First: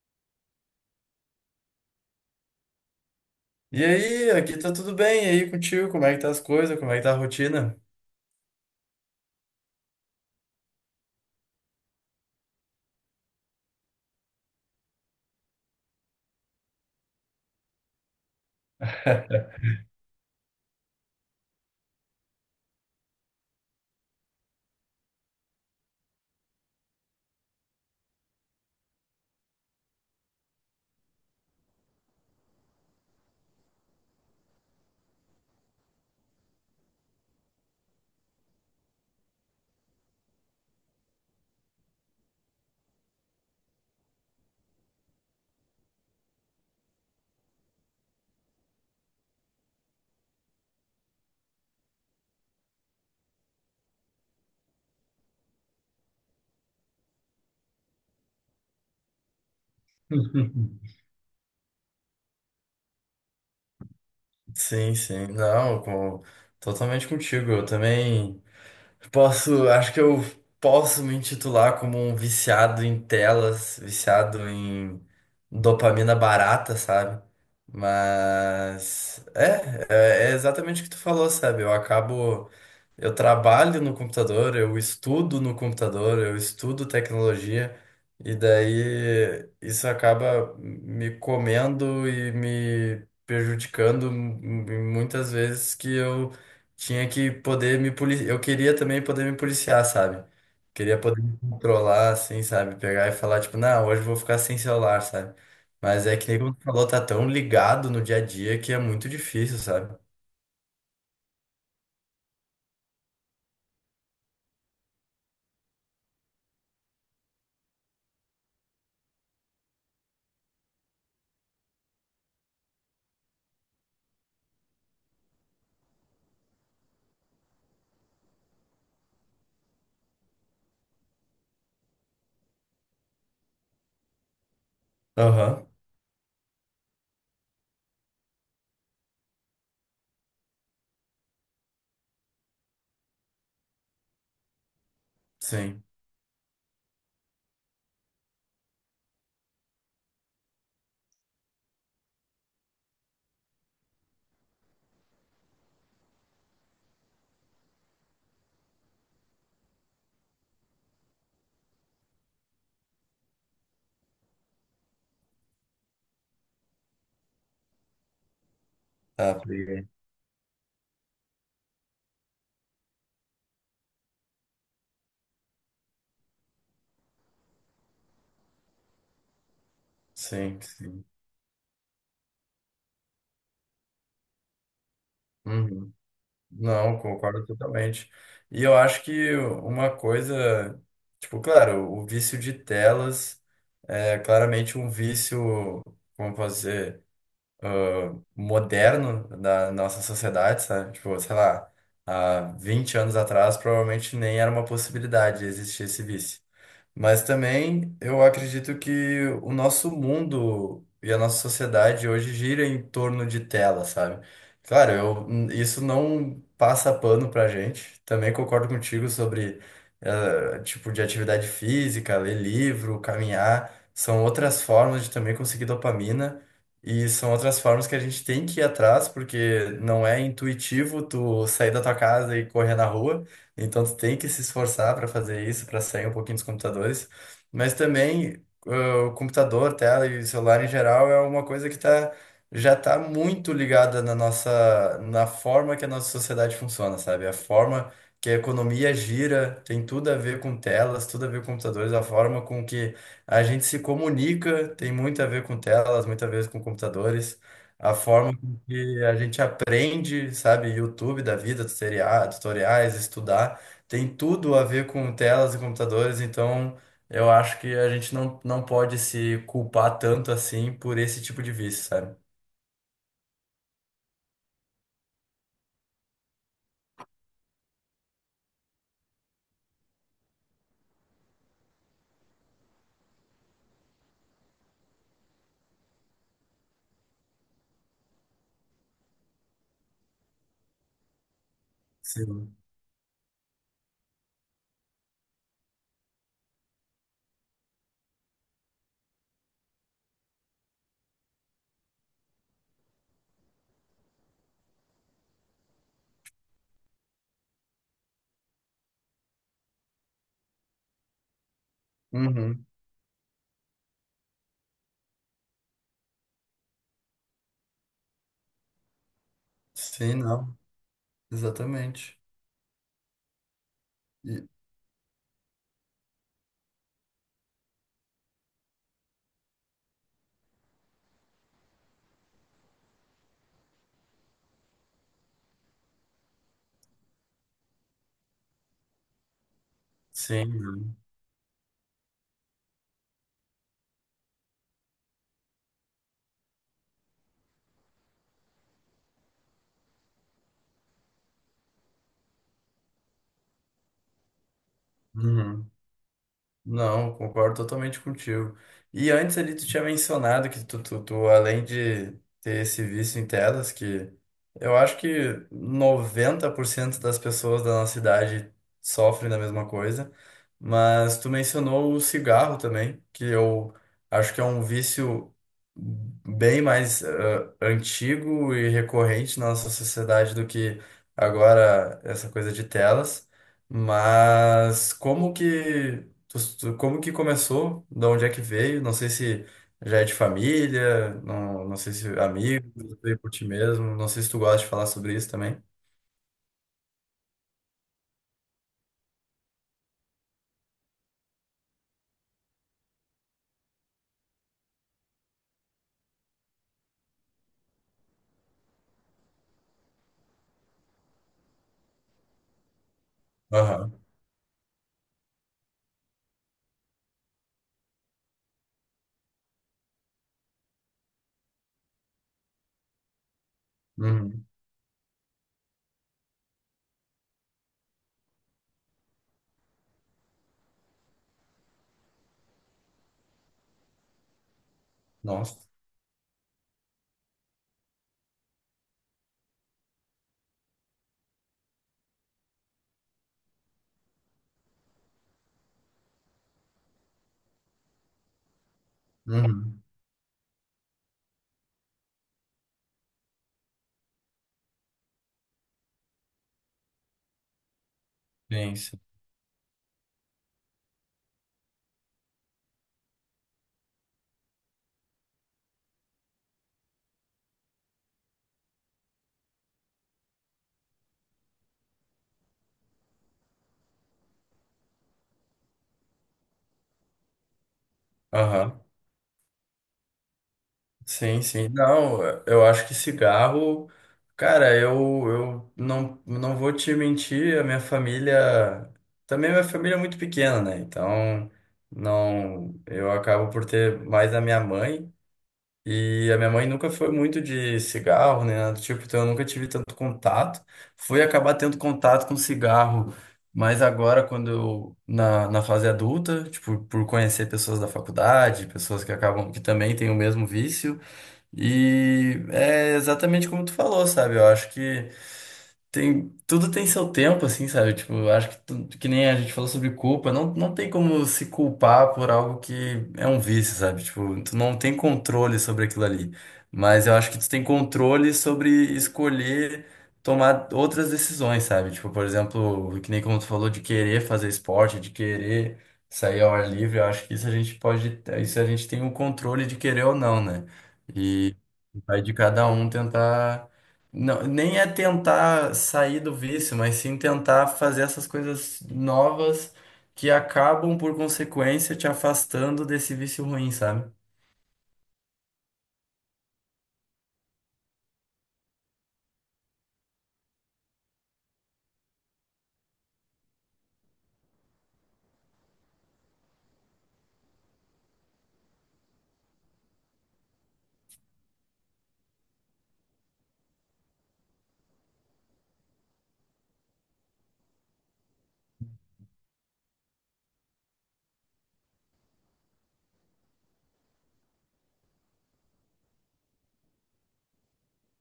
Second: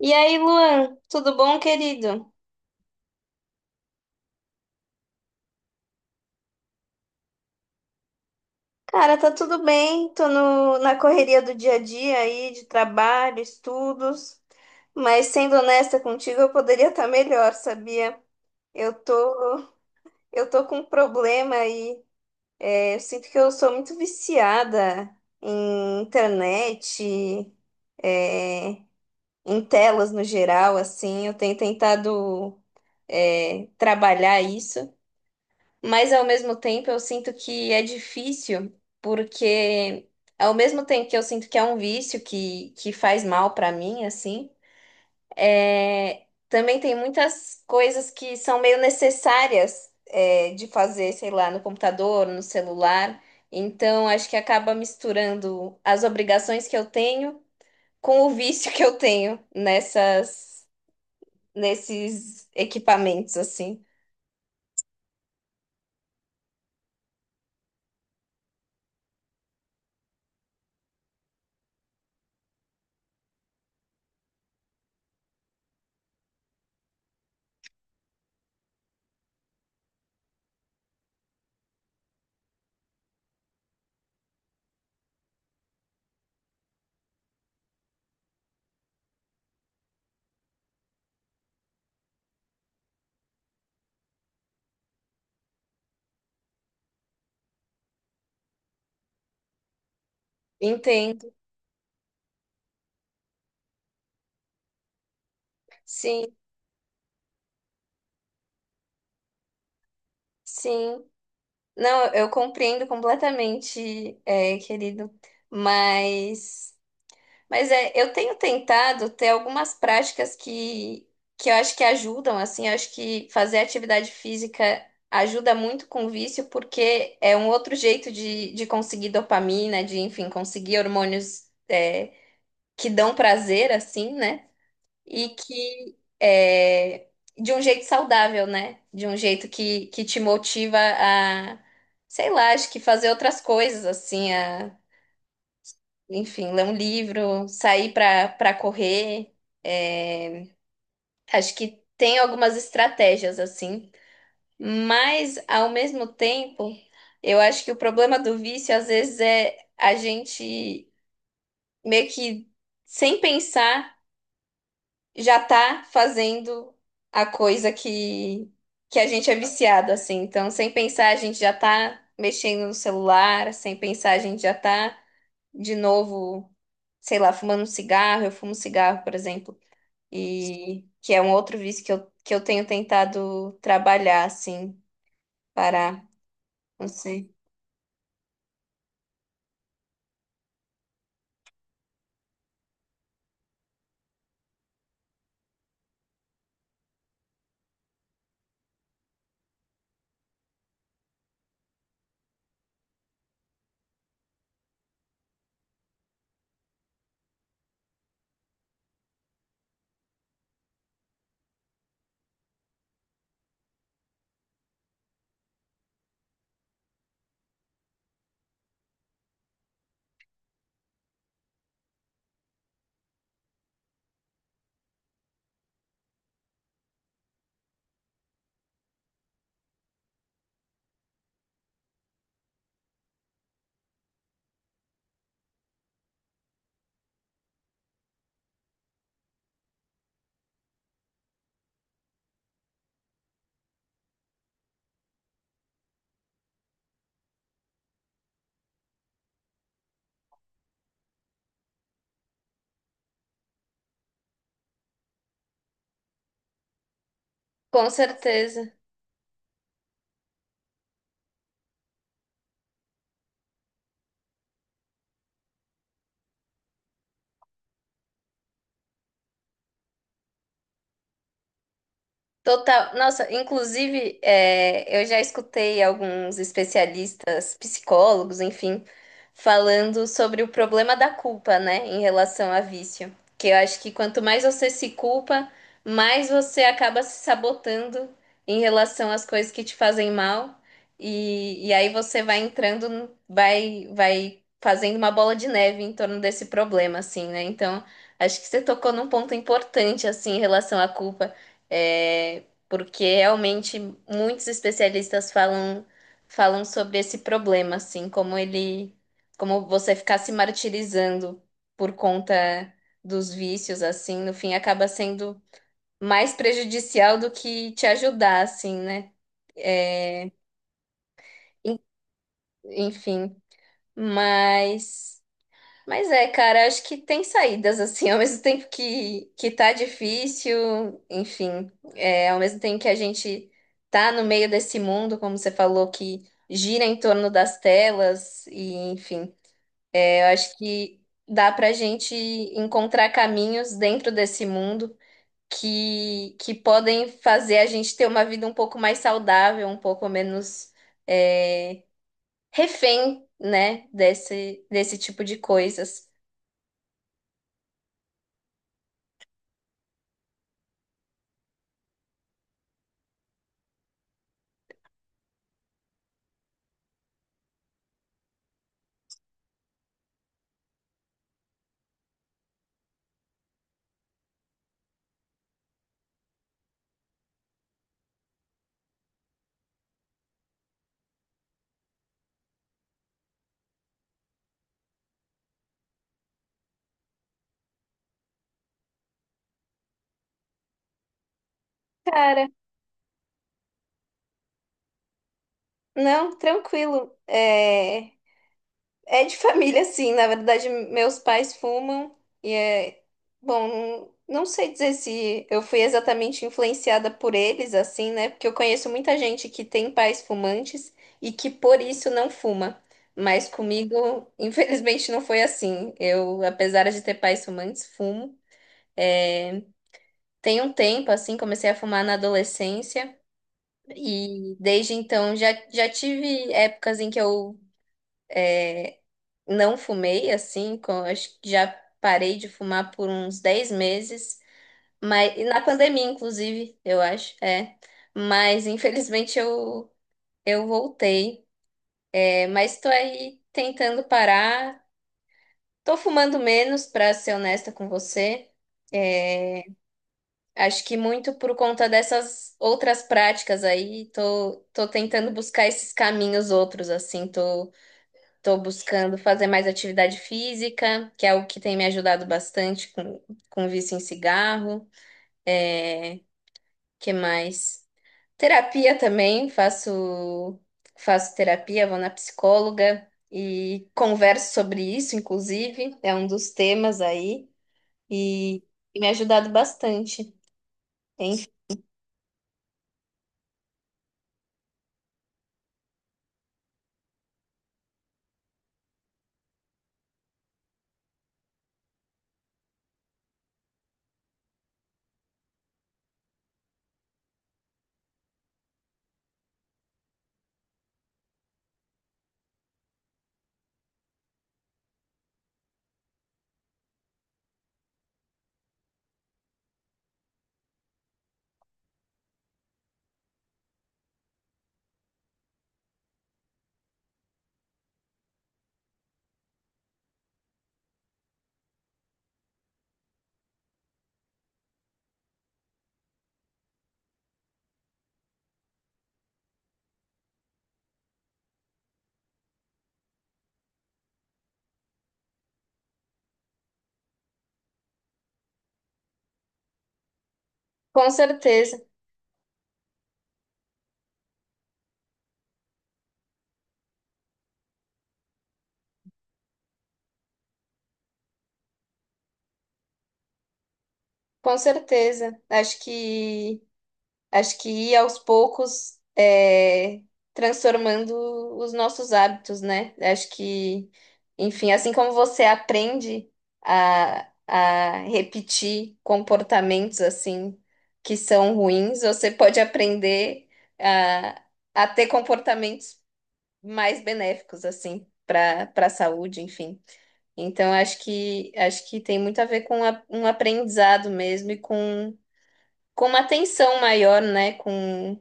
E aí, Luan, tudo bom, querido? E aí, aqui tá tudo bem. E aí contigo, como é que tá as coisas, como é que tá a rotina? Cara, tá tudo bem, tô no, na correria do dia a dia aí, de trabalho, estudos, mas sendo honesta contigo, eu poderia estar melhor, sabia? Eu tô, eu tô com um problema aí, eu sinto que eu sou muito viciada em internet, é, em telas no geral, assim, eu tenho tentado, trabalhar isso. Mas ao mesmo tempo eu sinto que é difícil, porque ao mesmo tempo que eu sinto que é um vício que faz mal pra mim, assim, também tem muitas coisas que são meio necessárias, de fazer, sei lá, no computador, no celular. Então acho que acaba misturando as obrigações que eu tenho com o vício que eu tenho nessas, nesses equipamentos, assim. Sim, sim, não, totalmente contigo. Eu também posso, acho que eu posso me intitular como um viciado em telas, viciado em dopamina barata, sabe? Mas, é exatamente o que tu falou, sabe? Eu acabo. Eu trabalho no computador, eu estudo no computador, eu estudo tecnologia, e daí isso acaba me comendo e me prejudicando muitas vezes que eu tinha que poder me policiar. Eu queria também poder me policiar, sabe? Queria poder Entendo. me controlar, assim, sabe? Pegar e falar, tipo, não, hoje eu vou ficar sem celular, sabe? Mas é Sim, que nem como tu falou, tá tão ligado no dia a dia que é muito difícil, sabe? sim. Não, eu compreendo completamente, querido, mas, mas, eu tenho tentado ter algumas práticas que eu acho que ajudam, assim, eu acho que fazer atividade física ajuda muito com o vício, porque é um outro jeito de conseguir dopamina, enfim, conseguir hormônios, que dão prazer, assim, né? E Aham, que, de um jeito saudável, né? De um jeito que te motiva, sei lá, acho que fazer outras coisas, assim, sim. enfim, ler um livro, sair para correr. é, Acho que tem algumas estratégias, assim, mas ao mesmo tempo, eu acho que o problema do vício, às vezes, é a gente meio que sem pensar, já tá fazendo a coisa que a gente é Tá. viciado, assim. Então, sem pensar, a gente já tá mexendo no celular, sem pensar, a gente já tá de novo, sei lá, fumando um cigarro. Eu fumo cigarro, por exemplo, Sim, e sim. que é um outro vício que eu tenho tentado trabalhar, assim, Uhum. parar. Não Não, sei. concordo totalmente. E eu acho que uma coisa, tipo, claro, o vício de telas é claramente um vício, como fazer, moderno da nossa sociedade, sabe? Tipo, sei lá, há 20 anos atrás provavelmente nem era uma possibilidade de existir esse vício. Mas também eu acredito que o nosso mundo e a nossa sociedade hoje gira em torno de tela, sabe? Claro, eu, isso não passa pano pra gente. Também concordo contigo sobre tipo de atividade física, ler livro, caminhar. São outras formas de também conseguir dopamina e são outras formas que a gente tem que ir atrás, porque não é intuitivo tu sair da tua casa e correr na rua. Então tu tem que se esforçar para fazer isso, para sair um pouquinho dos computadores. Mas também o computador, tela e celular em geral é uma coisa que tá, já está muito ligada na nossa, na forma que a nossa sociedade funciona, sabe? A forma que a economia gira tem tudo a ver com telas, tudo a ver com computadores. A forma com que a gente se comunica tem muito a ver com telas, muito a ver com computadores. Com A forma certeza. e a gente aprende, sabe, YouTube da vida, tutoriais, estudar, tem tudo a ver com telas e computadores. Então eu acho que a gente não pode se culpar tanto assim por esse tipo de vício, sabe? Total. Nossa, inclusive, eu já escutei alguns especialistas, psicólogos, enfim, falando sobre o problema da culpa, né, em relação a vício. Que eu acho que quanto mais você se culpa, mais você acaba se sabotando em relação às coisas que te fazem mal. E aí você vai Sim. entrando, vai fazendo uma bola de neve em torno desse problema, assim, né? Então, acho que você tocou num ponto importante, assim, em relação à culpa, porque realmente muitos especialistas falam sobre esse problema, assim, como ele, como você ficar se martirizando por Uhum. conta dos vícios, assim, no fim acaba sendo mais prejudicial do que te ajudar, assim, né? Sim, É, não. en- Exatamente. enfim, E- mas Mas, cara, acho que tem saídas, assim, ao mesmo tempo que tá difícil, enfim, ao mesmo tempo que a gente tá no meio desse mundo, como você falou, que gira em torno das telas, e enfim, eu Sim, acho não. que dá pra gente encontrar caminhos dentro desse mundo que podem fazer a gente ter uma vida um pouco mais saudável, um pouco menos, é, refém, né, desse tipo de Uhum. coisas. Não, concordo totalmente contigo. E antes ali tu tinha mencionado que além de ter esse vício em telas, que eu acho que 90% das pessoas da nossa idade sofrem da mesma coisa. Mas tu mencionou o cigarro também, que eu acho que é um vício bem mais antigo e recorrente na nossa sociedade do que agora essa coisa de telas. Mas como que como que começou? De onde é que veio? Não sei se já é de família, não, não sei se Cara, amigo, se veio por ti mesmo, não sei se tu gosta de falar sobre isso também. não, tranquilo. É de família, sim. Na verdade, meus pais fumam e é bom. Não sei dizer se eu fui exatamente influenciada por eles, assim, né? Porque eu conheço muita gente que tem pais fumantes e que por isso não fuma. Mas Aham. comigo, infelizmente, não foi assim. Eu, apesar de ter pais fumantes, fumo. É, tem um tempo, assim, comecei a fumar na adolescência Uhum. e desde então já tive épocas em que eu não fumei assim, acho que já parei de fumar por uns 10 meses, mas e Nossa. na pandemia, inclusive, eu acho. Mas infelizmente eu voltei. Mas estou aí tentando parar. Tô fumando menos, para ser honesta com você. É, Uhum. acho que muito por conta dessas outras práticas aí, tô tentando buscar esses caminhos outros, assim, tô. Estou Sim, sim. buscando fazer mais atividade física, que é o que tem me ajudado bastante com o vício em cigarro. É, que mais? Terapia também, faço terapia, vou na psicóloga e converso sobre isso, inclusive, é um dos temas aí, e, Aham. e me ajudado bastante. Sim, Enfim, sim. Não, eu acho que cigarro, cara, eu não vou te mentir. A minha família, também minha família é muito pequena, né? Então, não, eu acabo por ter mais a minha mãe. E a minha mãe nunca foi muito de cigarro, né? Nada do tipo, então eu nunca tive tanto contato. Fui acabar tendo contato com cigarro, mas agora, quando eu, na fase adulta, tipo, por conhecer pessoas da faculdade, pessoas que acabam, que também têm o mesmo vício. E é exatamente como tu falou, sabe? Eu acho que. Tem, tudo tem seu tempo, assim, sabe? Tipo, eu acho que que nem a gente falou sobre culpa, não, não tem como se culpar por algo que é um vício, sabe? Tipo, tu não tem controle sobre aquilo ali. Mas eu acho que tu tem controle sobre escolher tomar outras decisões, sabe? Tipo, por exemplo, que nem como tu falou de querer fazer esporte, de querer sair ao ar livre, eu acho que isso a gente pode, isso a gente tem o controle de querer ou não, né? com E certeza, vai de cada um tentar não, nem é tentar sair do vício, mas sim tentar fazer essas coisas novas que acabam, por consequência, te afastando desse vício ruim, sabe? com certeza. Acho que ir aos poucos, transformando os nossos hábitos, né? Acho que, enfim, assim como você aprende a repetir comportamentos assim que são ruins, você pode aprender a, a ter comportamentos mais benéficos, assim, para a saúde, enfim. Então, acho que tem muito a ver com um aprendizado mesmo e com uma atenção maior, né? Com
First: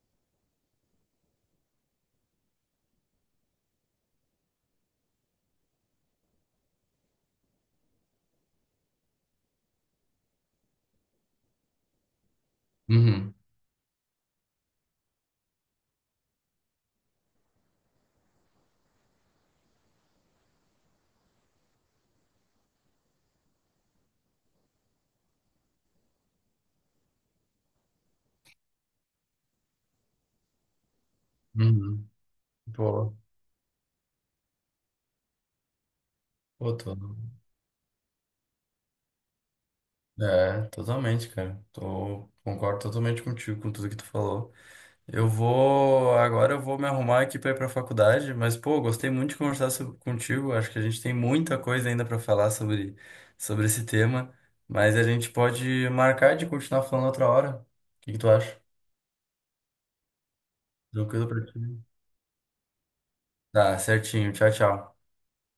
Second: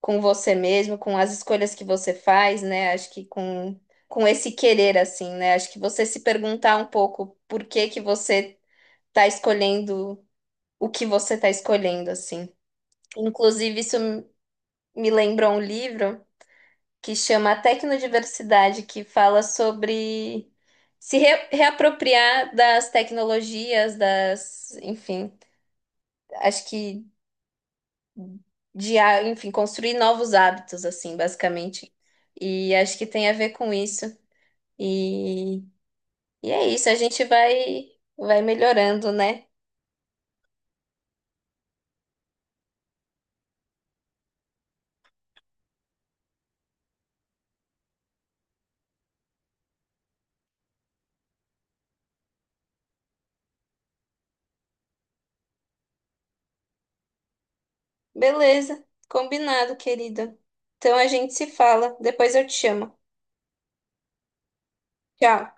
com você mesmo, com as escolhas que você faz, né? Acho que com esse querer, assim, né? Acho que você se perguntar um pouco por que que você tá escolhendo o que você tá escolhendo, assim. Uhum, Inclusive, isso me lembrou um livro que chama Tecnodiversidade, que fala sobre se reapropriar das tecnologias, das, enfim, acho que ah, enfim, construir novos hábitos, assim, basicamente. uhum. E acho que Boa. tem a ver com isso. E, e é Pô, isso, a tô. gente vai melhorando, né? É, totalmente, cara. Tô. Concordo totalmente contigo com tudo que tu falou. Eu vou. Agora eu vou me arrumar aqui para ir para a faculdade. Mas, pô, gostei muito de conversar contigo. Acho que a gente tem muita coisa ainda para falar sobre, sobre esse tema, mas a gente pode marcar de continuar falando outra hora. O que que tu acha? Beleza, combinado, querida. Então a Tranquilo gente pra se ti? fala, depois eu te chamo. Tá, certinho. Tchau, tchau. Tchau.